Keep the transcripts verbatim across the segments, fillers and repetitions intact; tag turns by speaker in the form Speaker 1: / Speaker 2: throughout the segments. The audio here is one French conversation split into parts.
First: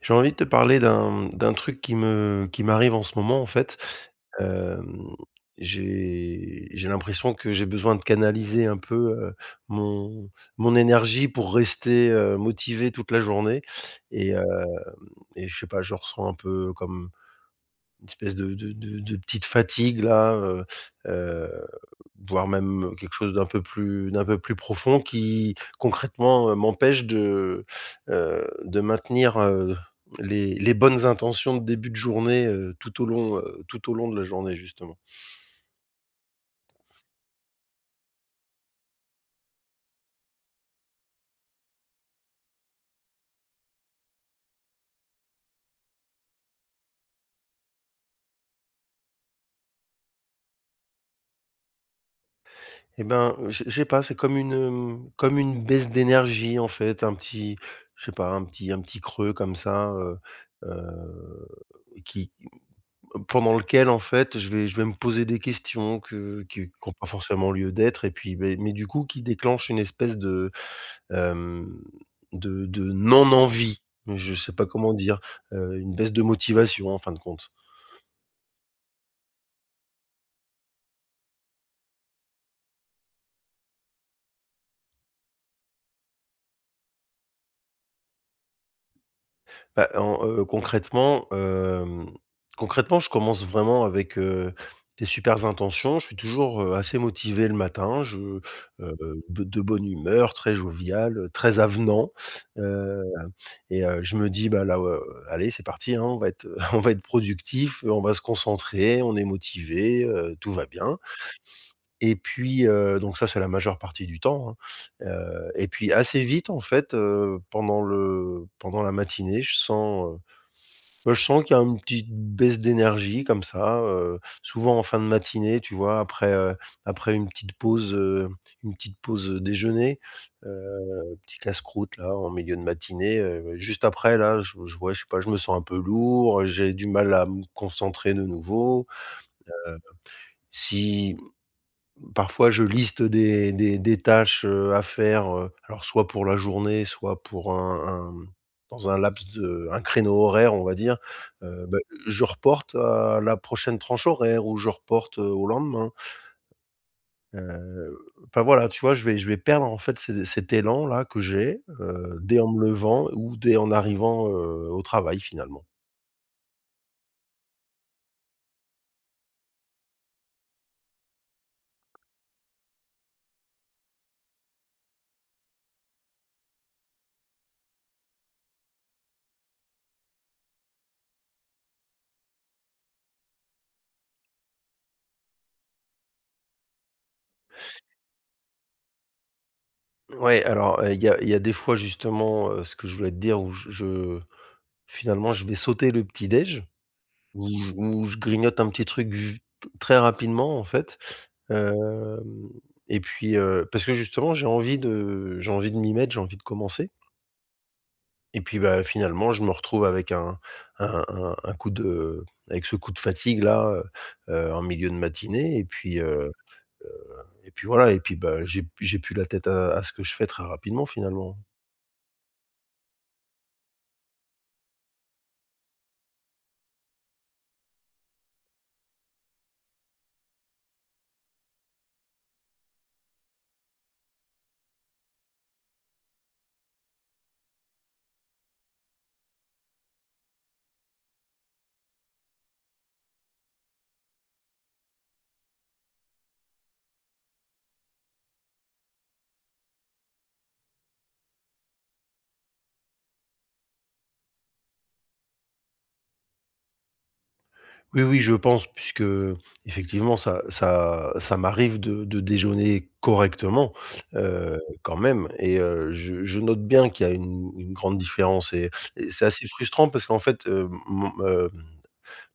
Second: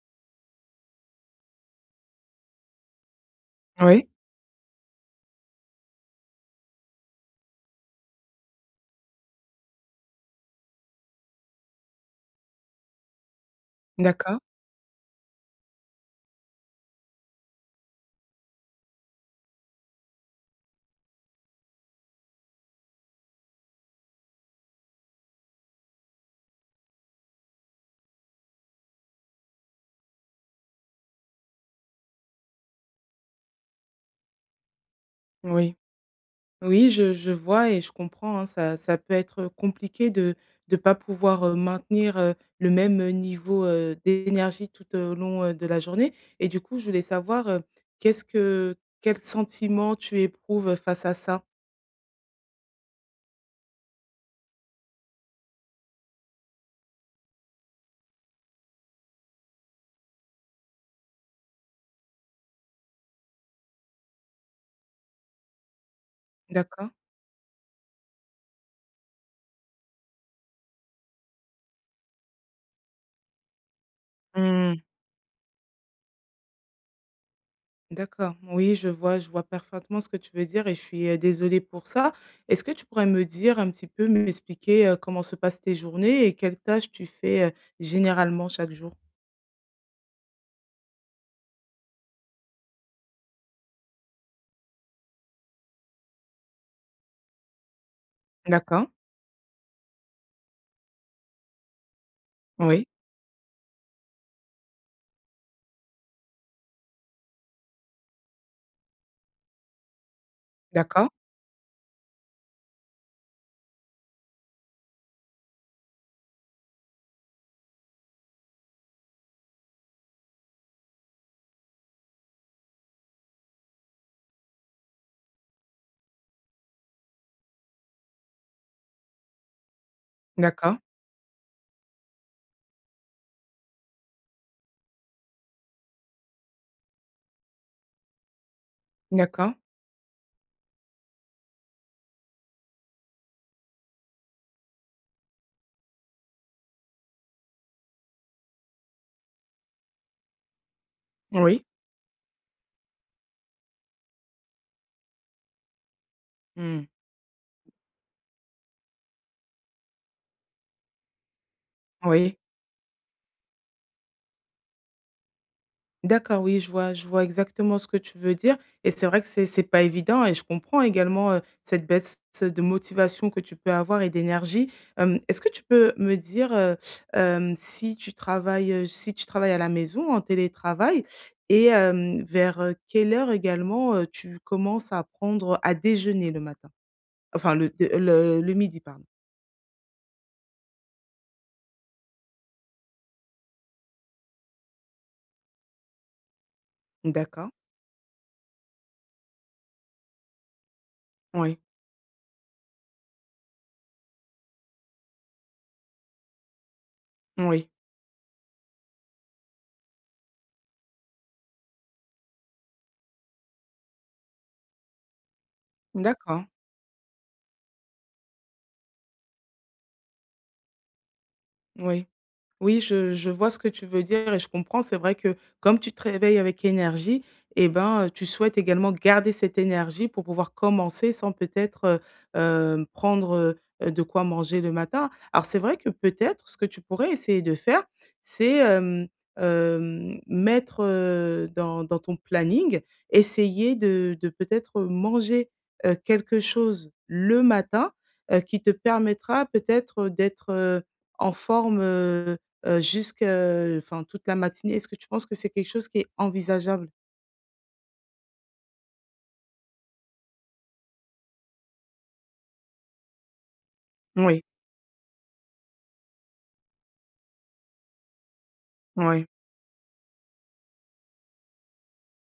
Speaker 1: J'ai envie de te parler d'un, mmh, d'un truc qui me qui m'arrive en ce moment, en fait.
Speaker 2: Oui.
Speaker 1: Hem, j'ai j'ai l'impression que j'ai besoin de canaliser un peu, heu, mon mon énergie pour rester, heu, motivé toute la journée, et
Speaker 2: D'accord.
Speaker 1: hem, et je sais pas, je ressens un peu, comme, une espèce de de de de petite fatigue-là. Heu heu, voire même, heu, quelque chose d'un peu plus d'un peu plus profond qui, concrètement, heu, m'empêche de, heu, de maintenir, heu, les les bonnes intentions de début de journée, heu, tout au long, heu, tout au long de la journée, justement.
Speaker 2: Mmh oui. Oui je je vois et je comprends, hein. Ça ça peut être, heu, compliqué de de pas pouvoir, heu, maintenir, heu, le même, heu, niveau, heu, d'énergie tout, heu, au long, heu, de la journée, et du coup, je voulais savoir, heu, qu'est-ce que quel sentiment tu éprouves face à ça?
Speaker 1: Et ben, j'ai j'ai pas c'est comme une, hem, comme une baisse d'énergie, en fait. Un petit, je sais pas, un petit un petit creux comme ça, heu, heu, qui, mmh pendant lequel, en fait, je vais je vais me poser des questions que qui qui
Speaker 2: D'accord.
Speaker 1: ont pas forcément lieu d'être et puis, bah mais du coup, qui déclenchent une espèce de, hem, de de non-envie. Je sais pas
Speaker 2: Mmh.
Speaker 1: comment dire, heu, une baisse de motivation, en fin de compte.
Speaker 2: D'accord. Oui, je vois je vois parfaitement ce que tu veux dire et je suis, heu, désolée pour ça. Est-ce que tu pourrais me dire un petit peu, m'expliquer, heu, comment se passent tes journées et quelles tâches tu fais, heu, généralement chaque jour?
Speaker 1: Ben en, heu, concrètement, hem, concrètement je commence vraiment avec, heu, des supers intentions. Je suis toujours, heu, assez motivé le matin. Je,
Speaker 2: D'accord.
Speaker 1: heu, de de bonne humeur, très jovial, heu, très avenant.
Speaker 2: Oui.
Speaker 1: Heu, et heu, je me dis: «Ben là, heu, allez, c'est parti, hein, on va être, heu, on va être productif, heu, on va se concentrer, on est motivé, heu, tout va bien».
Speaker 2: D'accord.
Speaker 1: Et puis, heu, donc ça, c'est la majeure partie du temps, hein. Heu, et puis assez vite, en fait, heu, pendant le pendant la matinée je sens, heu, ben je sens qu'il y a un petit baisse d'énergie comme ça, heu, souvent en fin de matinée, tu vois. Après, heu, après une petite pause, heu, une petite pause, heu, déjeuner.
Speaker 2: D'accord.
Speaker 1: Heu, petit casse-croûte, là, en milieu de matinée, heu, juste après, là, je j ouais, je sais pas, je me sens un peu lourd, j'ai du mal à me concentrer de nouveau.
Speaker 2: D'accord.
Speaker 1: Heu, si, mmh, parfois, je liste des des des tâches, heu, à faire, heu, alors soit pour la journée, soit pour un un, mmh, dans un laps de un créneau horaire, on va dire.
Speaker 2: Oui.
Speaker 1: Heu, bah, je reporte à la prochaine tranche horaire ou je reporte, heu, au lendemain.
Speaker 2: Mmh.
Speaker 1: Heu, enfin voilà, tu vois, je vais je vais perdre, en fait, ce cet élan-là que j'ai, heu,
Speaker 2: Oui.
Speaker 1: dès en me levant ou dès en arrivant, heu, au travail, finalement.
Speaker 2: D'accord. Oui, je vois je vois exactement ce que tu veux dire et c'est vrai que c'est c'est pas évident et je comprends également, heu, cette baisse, heu, de motivation que tu peux avoir et d'énergie. Hem, est-ce que tu peux me dire, heu, hem, si tu travailles, heu, si tu travailles à la maison, en télétravail? Et hem, vers, heu, quelle heure également, heu, tu commences à prendre à déjeuner le matin? Enfin le de, heu, le le midi, pardon?
Speaker 1: Ouais alors, heu, il y a il y a des fois justement, heu, ce que je voulais te dire où je je finalement je vais sauter le petit déj,
Speaker 2: Mmh
Speaker 1: où
Speaker 2: d'accord.
Speaker 1: j où je grignote un petit truc v t très rapidement, en fait,
Speaker 2: Oui.
Speaker 1: hem, et puis, heu, parce que justement j'ai envie de j'ai envie de m'y mettre, j'ai envie de commencer
Speaker 2: Moui.
Speaker 1: et puis bah finalement, je me retrouve avec un un un un coup de avec ce coup de fatigue là, heu heu, en milieu de matinée et puis, heu
Speaker 2: D'accord.
Speaker 1: heu, et puis voilà et puis bah, j'ai p j'ai plus la tête à à ce que je fais très rapidement, finalement.
Speaker 2: Oui. Oui je je vois ce que tu veux dire et je comprends, c'est vrai que, comme tu te réveilles avec énergie et ben, heu, tu souhaites également garder cette énergie pour pouvoir commencer sans peut-être, heu, hem, prendre, heu heu, de quoi manger le matin. Alors c'est vrai que peut-être, ce que tu pourrais essayer de faire, c'est, hem hem, mettre, heu, dans dans ton planning, essayer de, de peut-être, heu, manger, heu, quelque chose le matin, heu, qui te permettra peut-être, heu, d'être, heu, en forme, heu heu, jusque, heu, enfin toute la matinée. Est-ce que tu penses que c'est quelque chose qui est envisageable?
Speaker 1: Oui, oui je pense, puisqu'effectivement ça ça ça m'arrive de de déjeuner correctement,
Speaker 2: Moui.
Speaker 1: heu, quand même et heu, je je note bien qu'il y a une une grande différence et et c'est
Speaker 2: Ouais.
Speaker 1: assez frustrant parce qu'en fait, hem, mon, hem,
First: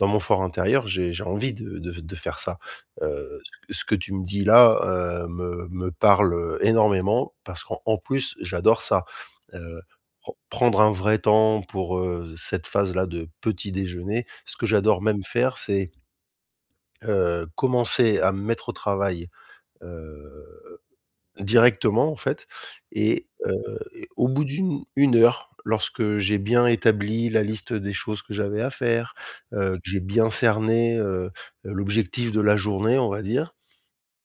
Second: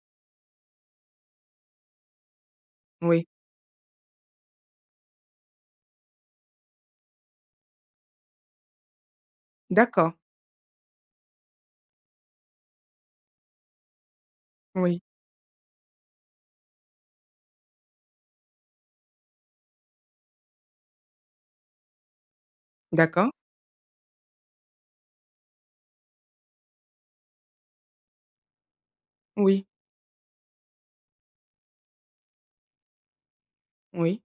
Speaker 1: dans mon fort intérieur j'ai j'ai envie de de f de faire ça.
Speaker 2: Oui.
Speaker 1: Heu, ce que ce que tu me dis là, heu, me me parle, heu, énormément, parce qu'en en plus j'adore ça, heu,
Speaker 2: D'accord.
Speaker 1: pren prendre un vrai temps pour, heu, cette phase-là de petit déjeuner. Ce que j'adore
Speaker 2: Oui.
Speaker 1: même faire c'est heu, commencer à me mettre au travail, heu, directement, en fait et
Speaker 2: D'accord.
Speaker 1: heu, et au bout d'une une heure lorsque j'ai bien établi la liste des choses que j'avais à faire,
Speaker 2: Oui.
Speaker 1: heu, que j'ai bien cerné, heu heu, l'objectif de la journée, on va dire
Speaker 2: Oui.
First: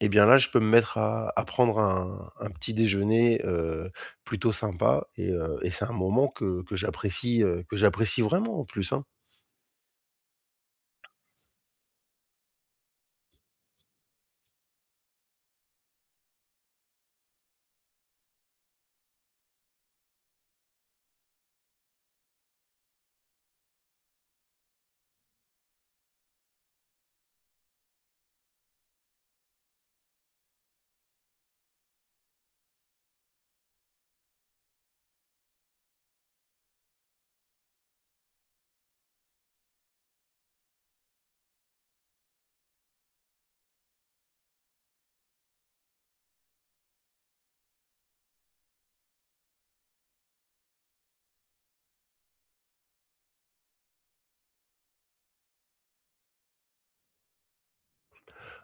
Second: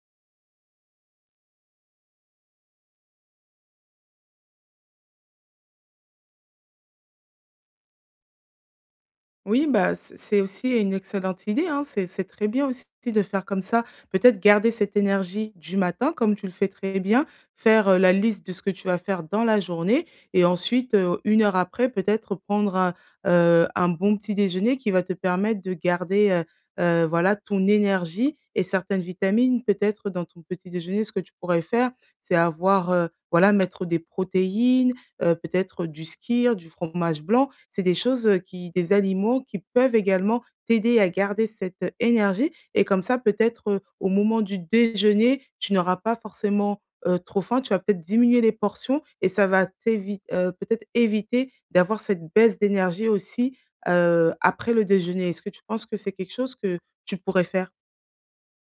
Speaker 1: et bien là je peux me mettre à à prendre un un petit déjeuner, heu, plutôt sympa et heu, et c'est un moment que que j'apprécie, heu, que j'apprécie vraiment en plus, hein.
Speaker 2: Oui, bah c c'est aussi une excellente idée, hein, c'est c'est très bien aussi de faire comme ça, peut-être garder cette énergie du matin comme tu le fais très bien, faire, heu, la liste de ce que tu vas faire dans la journée et ensuite, heu, une heure après peut-être, heu, prendre un, heu, un bon petit déjeuner qui va te permettre de garder, heu heu, voilà ton énergie et certaines vitamines peut-être dans ton petit déjeuner. Ce que tu pourrais faire, c'est avoir, heu, voilà mettre des protéines, heu, peut-être du skyr, du fromage blanc, c'est des choses, heu, qui des aliments qui peuvent également t'aider à garder cette, heu, énergie et comme ça, peut-être, heu, au moment du déjeuner, tu n'auras pas forcément, heu, trop faim. Tu vas peut-être diminuer les portions et ça va t'évite heu, peut-être éviter d'avoir cette baisse d'énergie aussi, heu, après le déjeuner. Est-ce que tu penses que c'est quelque chose que tu pourrais faire?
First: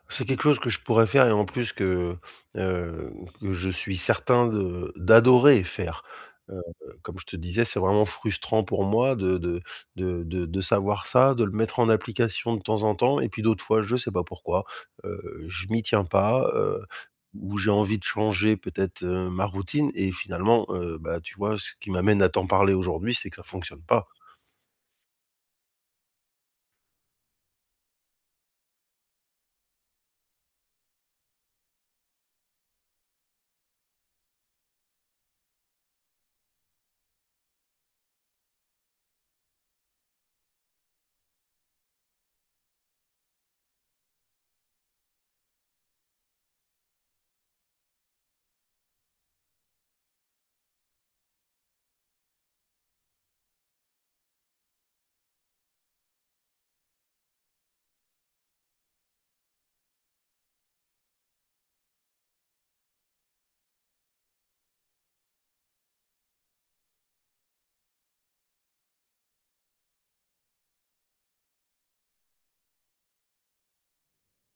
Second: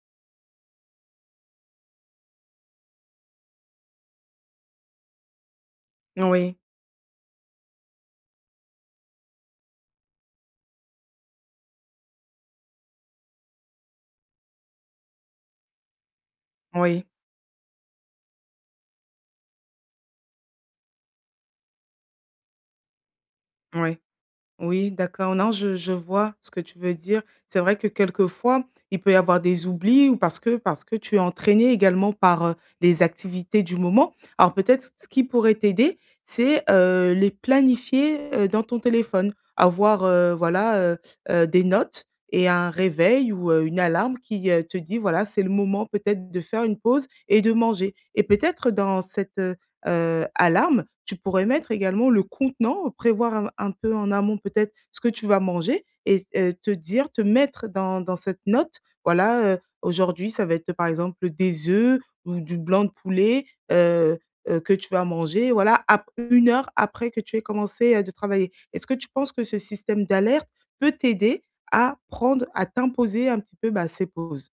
Speaker 1: C'est quelque chose que je pourrais faire et en plus que, hem, que je suis certain de d'adorer faire.
Speaker 2: Moui.
Speaker 1: Heu, comme je te disais, c'est vraiment frustrant pour moi de de de de de savoir ça, de le mettre en application de temps en temps et puis d'autres fois je sais pas pourquoi, heu, je m'y tiens pas, heu,
Speaker 2: Oui.
Speaker 1: ou j'ai envie de changer peut-être, heu, ma routine et finalement, heu, bah tu vois ce qui m'amène à t'en parler aujourd'hui, c'est que ça fonctionne
Speaker 2: Moui.
Speaker 1: pas.
Speaker 2: Oui, d'accord, non je je vois ce que tu veux dire. C'est vrai que quelquefois, il peut y avoir des oublis ou parce que parce que tu es entraîné également par, heu, les activités du moment. Alors peut-être ce qui pourrait t'aider, c'est, heu, les planifier, heu, dans ton téléphone, avoir, heu, voilà, heu heu, des notes et un réveil ou heu, une alarme qui, heu, te dit voilà c'est le moment peut-être de faire une pause et de manger et peut-être dans cette, heu heu, alarme, tu pourrais mettre également le contenant, prévoir un un peu en amont peut-être ce que tu vas manger et s heu, te dire te mettre dans dans cette note. Voilà, heu, aujourd'hui, ça va être, par exemple, des œufs ou du blanc de poulet, heu heu, que tu vas manger, voilà, après une heure, après que tu aies commencé, heu, de travailler. Est-ce que tu penses que ce système d'alerte peut t'aider à prendre, à t'imposer un petit peu, bah, ces pauses?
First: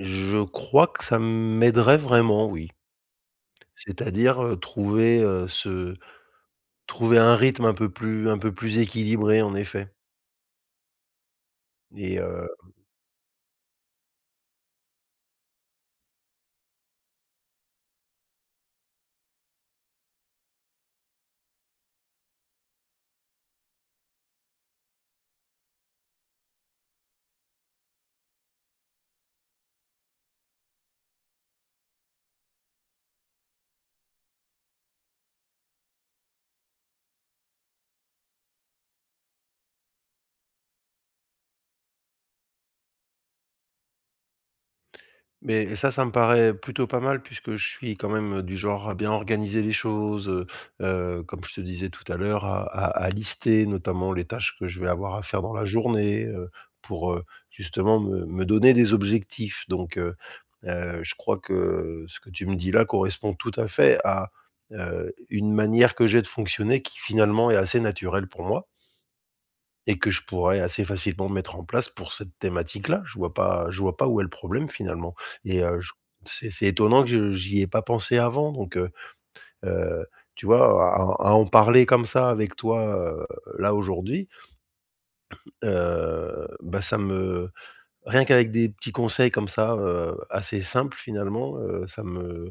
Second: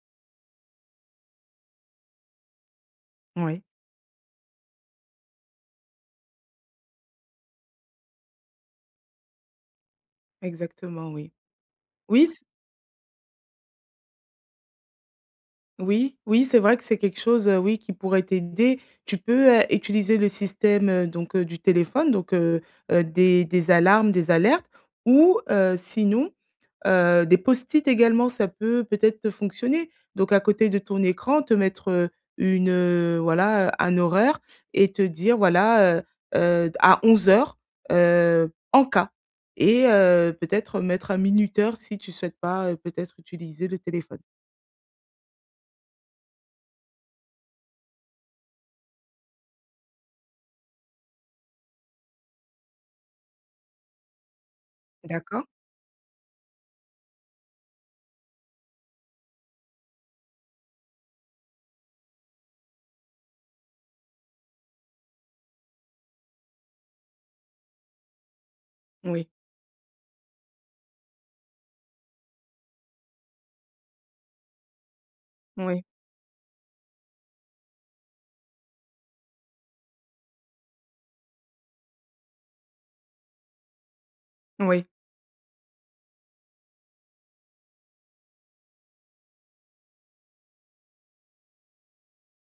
Speaker 1: Je crois que ça m'aiderait vraiment, oui
Speaker 2: Moui.
Speaker 1: c'est-à-dire, heu, trouver, heu, ce trouver un rythme un peu plus un peu plus équilibré, en effet
Speaker 2: Exactement, oui.
Speaker 1: et
Speaker 2: Oui, s
Speaker 1: hem
Speaker 2: Oui, oui c'est vrai que c'est quelque chose, heu, oui, qui pourrait t'aider. Tu peux, heu, utiliser le système, heu, donc heu, du téléphone, donc heu heu, des des alarmes, des alertes ou heu, sinon, heu, des post-it également, ça peut peut-être, heu, fonctionner, donc à côté de ton écran te mettre, heu, une, heu, voilà, heu, un horaire et te dire voilà, heu heu: «D à onze heures, heu, en cas», et heu, peut-être mettre un minuteur si tu souhaites pas, heu, peut-être utiliser le téléphone.
Speaker 1: Mais ça, ça me paraît plutôt pas mal puisque je suis quand même, heu, du genre à bien organiser les choses, heu heu, comme je te disais tout à l'heure à à à lister notamment les tâches que je vais avoir à faire
Speaker 2: D'accord.
Speaker 1: dans la journée, heu, pour, heu, justement me me donner des objectifs donc heu heu, je crois que ce que tu me dis là correspond tout à fait à, heu, une manière que j'ai de fonctionner qui finalement est assez naturelle pour moi
Speaker 2: Oui.
Speaker 1: et que je pourrais assez facilement mettre en place pour cette thématique là, je vois pas je vois pas où est le problème finalement et heu,
Speaker 2: Oui.
Speaker 1: ch c'est c'est étonnant que je j'y ai pas pensé avant donc heu heu, tu vois à à à en parler comme ça avec toi, heu, là aujourd'hui
Speaker 2: Oui.
Speaker 1: heu, ben, ça me rien qu'avec des petits conseils comme ça, heu, assez simples finalement, heu, ça me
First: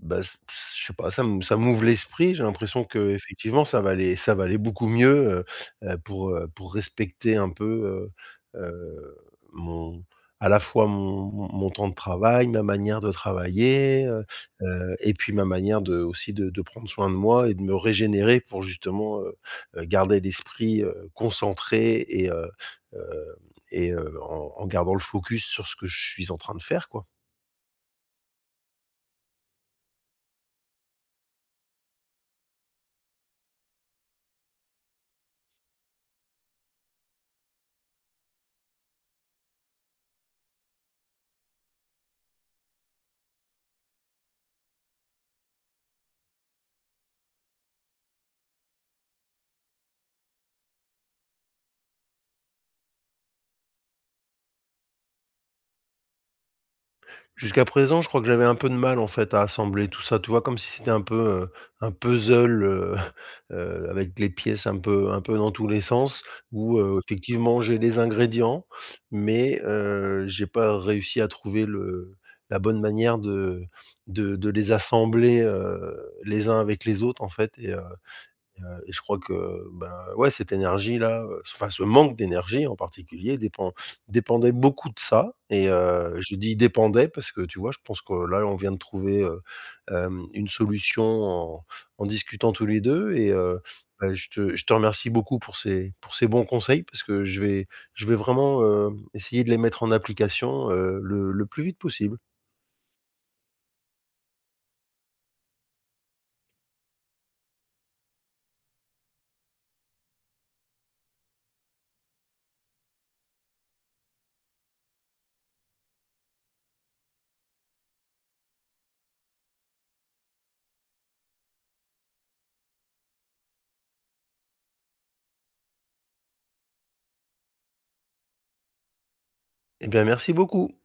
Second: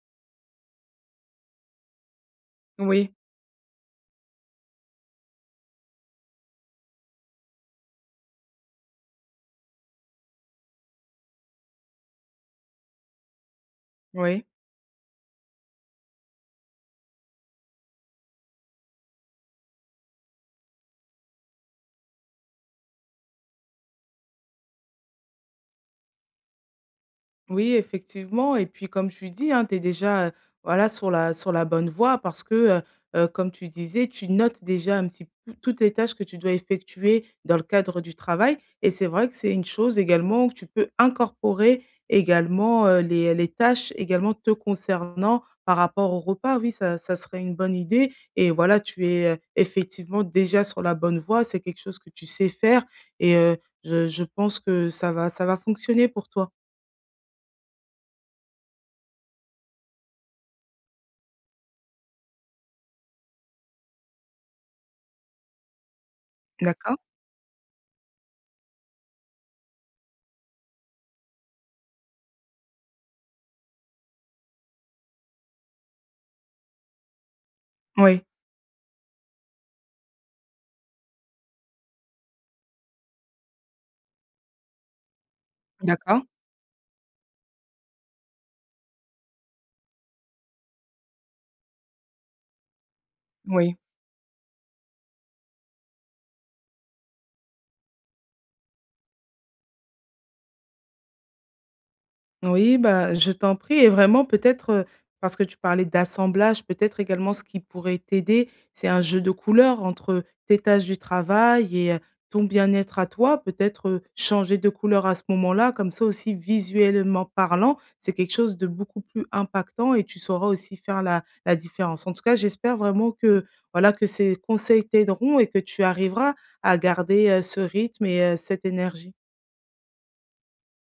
Speaker 1: bah s p s je sais pas ça m ça m'ouvre l'esprit, j'ai l'impression
Speaker 2: Oui.
Speaker 1: qu'effectivement ça va aller ça va aller beaucoup mieux, heu heu, pour, heu, pour respecter un peu, heu heu, mon à la fois mon mon mon temps de travail, ma manière de travailler, heu
Speaker 2: Oui.
Speaker 1: heu, et puis ma manière de aussi de de prendre soin de moi et de me régénérer pour justement, heu heu, garder l'esprit, heu, concentré et heu, hem, et heu, en en gardant le focus sur ce que je suis en train de faire, quoi.
Speaker 2: Oui effectivement et puis comme tu dis, hein, tu es déjà, heu, voilà sur la sur la bonne voie parce que, heu heu, comme tu disais tu notes déjà un petit peu toutes les tâches que tu dois effectuer dans le cadre du travail et c'est vrai que c'est une chose également que tu peux incorporer également, heu, les les tâches également te concernant par rapport au repas oui, ça ça serait une bonne idée et voilà tu es, heu, effectivement déjà sur la bonne voie, c'est quelque chose que tu sais faire et heu, je je pense que ça va ça va fonctionner pour toi.
Speaker 1: Jusqu'à présent, je crois que j'avais un peu de mal, en fait, à assembler tout ça, tu vois, comme si c'était un peu, heu, un puzzle, heu, heu, avec les pièces un peu un peu dans tous les sens. Où,
Speaker 2: D'accord.
Speaker 1: heu, effectivement, j'ai les ingrédients mais heu, j'ai pas réussi à trouver le la bonne manière de de de les assembler, heu, les uns avec les autres, en fait, et heu,
Speaker 2: Oui.
Speaker 1: et heu, et je crois que, ben, ouais, cette énergie là, heu, enfin, ce manque d'énergie en particulier dépend dépendait beaucoup de ça et heu,
Speaker 2: D'accord.
Speaker 1: je dis «dépendait», parce que, tu vois, je pense que là, on vient de trouver, heu, hem, une solution en en discutant tous les deux, et heu,
Speaker 2: Oui.
Speaker 1: bah, je te je te remercie beaucoup pour ces pour ces bons conseils, parce que je vais je vais vraiment, heu, essayer de les mettre en application, heu, le le plus vite possible.
Speaker 2: Oui, bah, je t'en prie et vraiment peut-être, heu, parce que tu parlais d'assemblage, peut-être également, ce qui pourrait t'aider, c'est un jeu de couleur entre, heu, tes tâches du travail et heu, ton bien-être à toi, peut-être, heu, changer de couleur à ce moment-là, comme ça aussi, visuellement parlant, c'est quelque chose de beaucoup plus impactant et tu sauras aussi faire la la différence. En tout cas, j'espère vraiment que, voilà, que ces conseils t'aideront et que tu arriveras à garder, heu, ce rythme et heu, cette énergie.
Speaker 1: Et bien, merci beaucoup.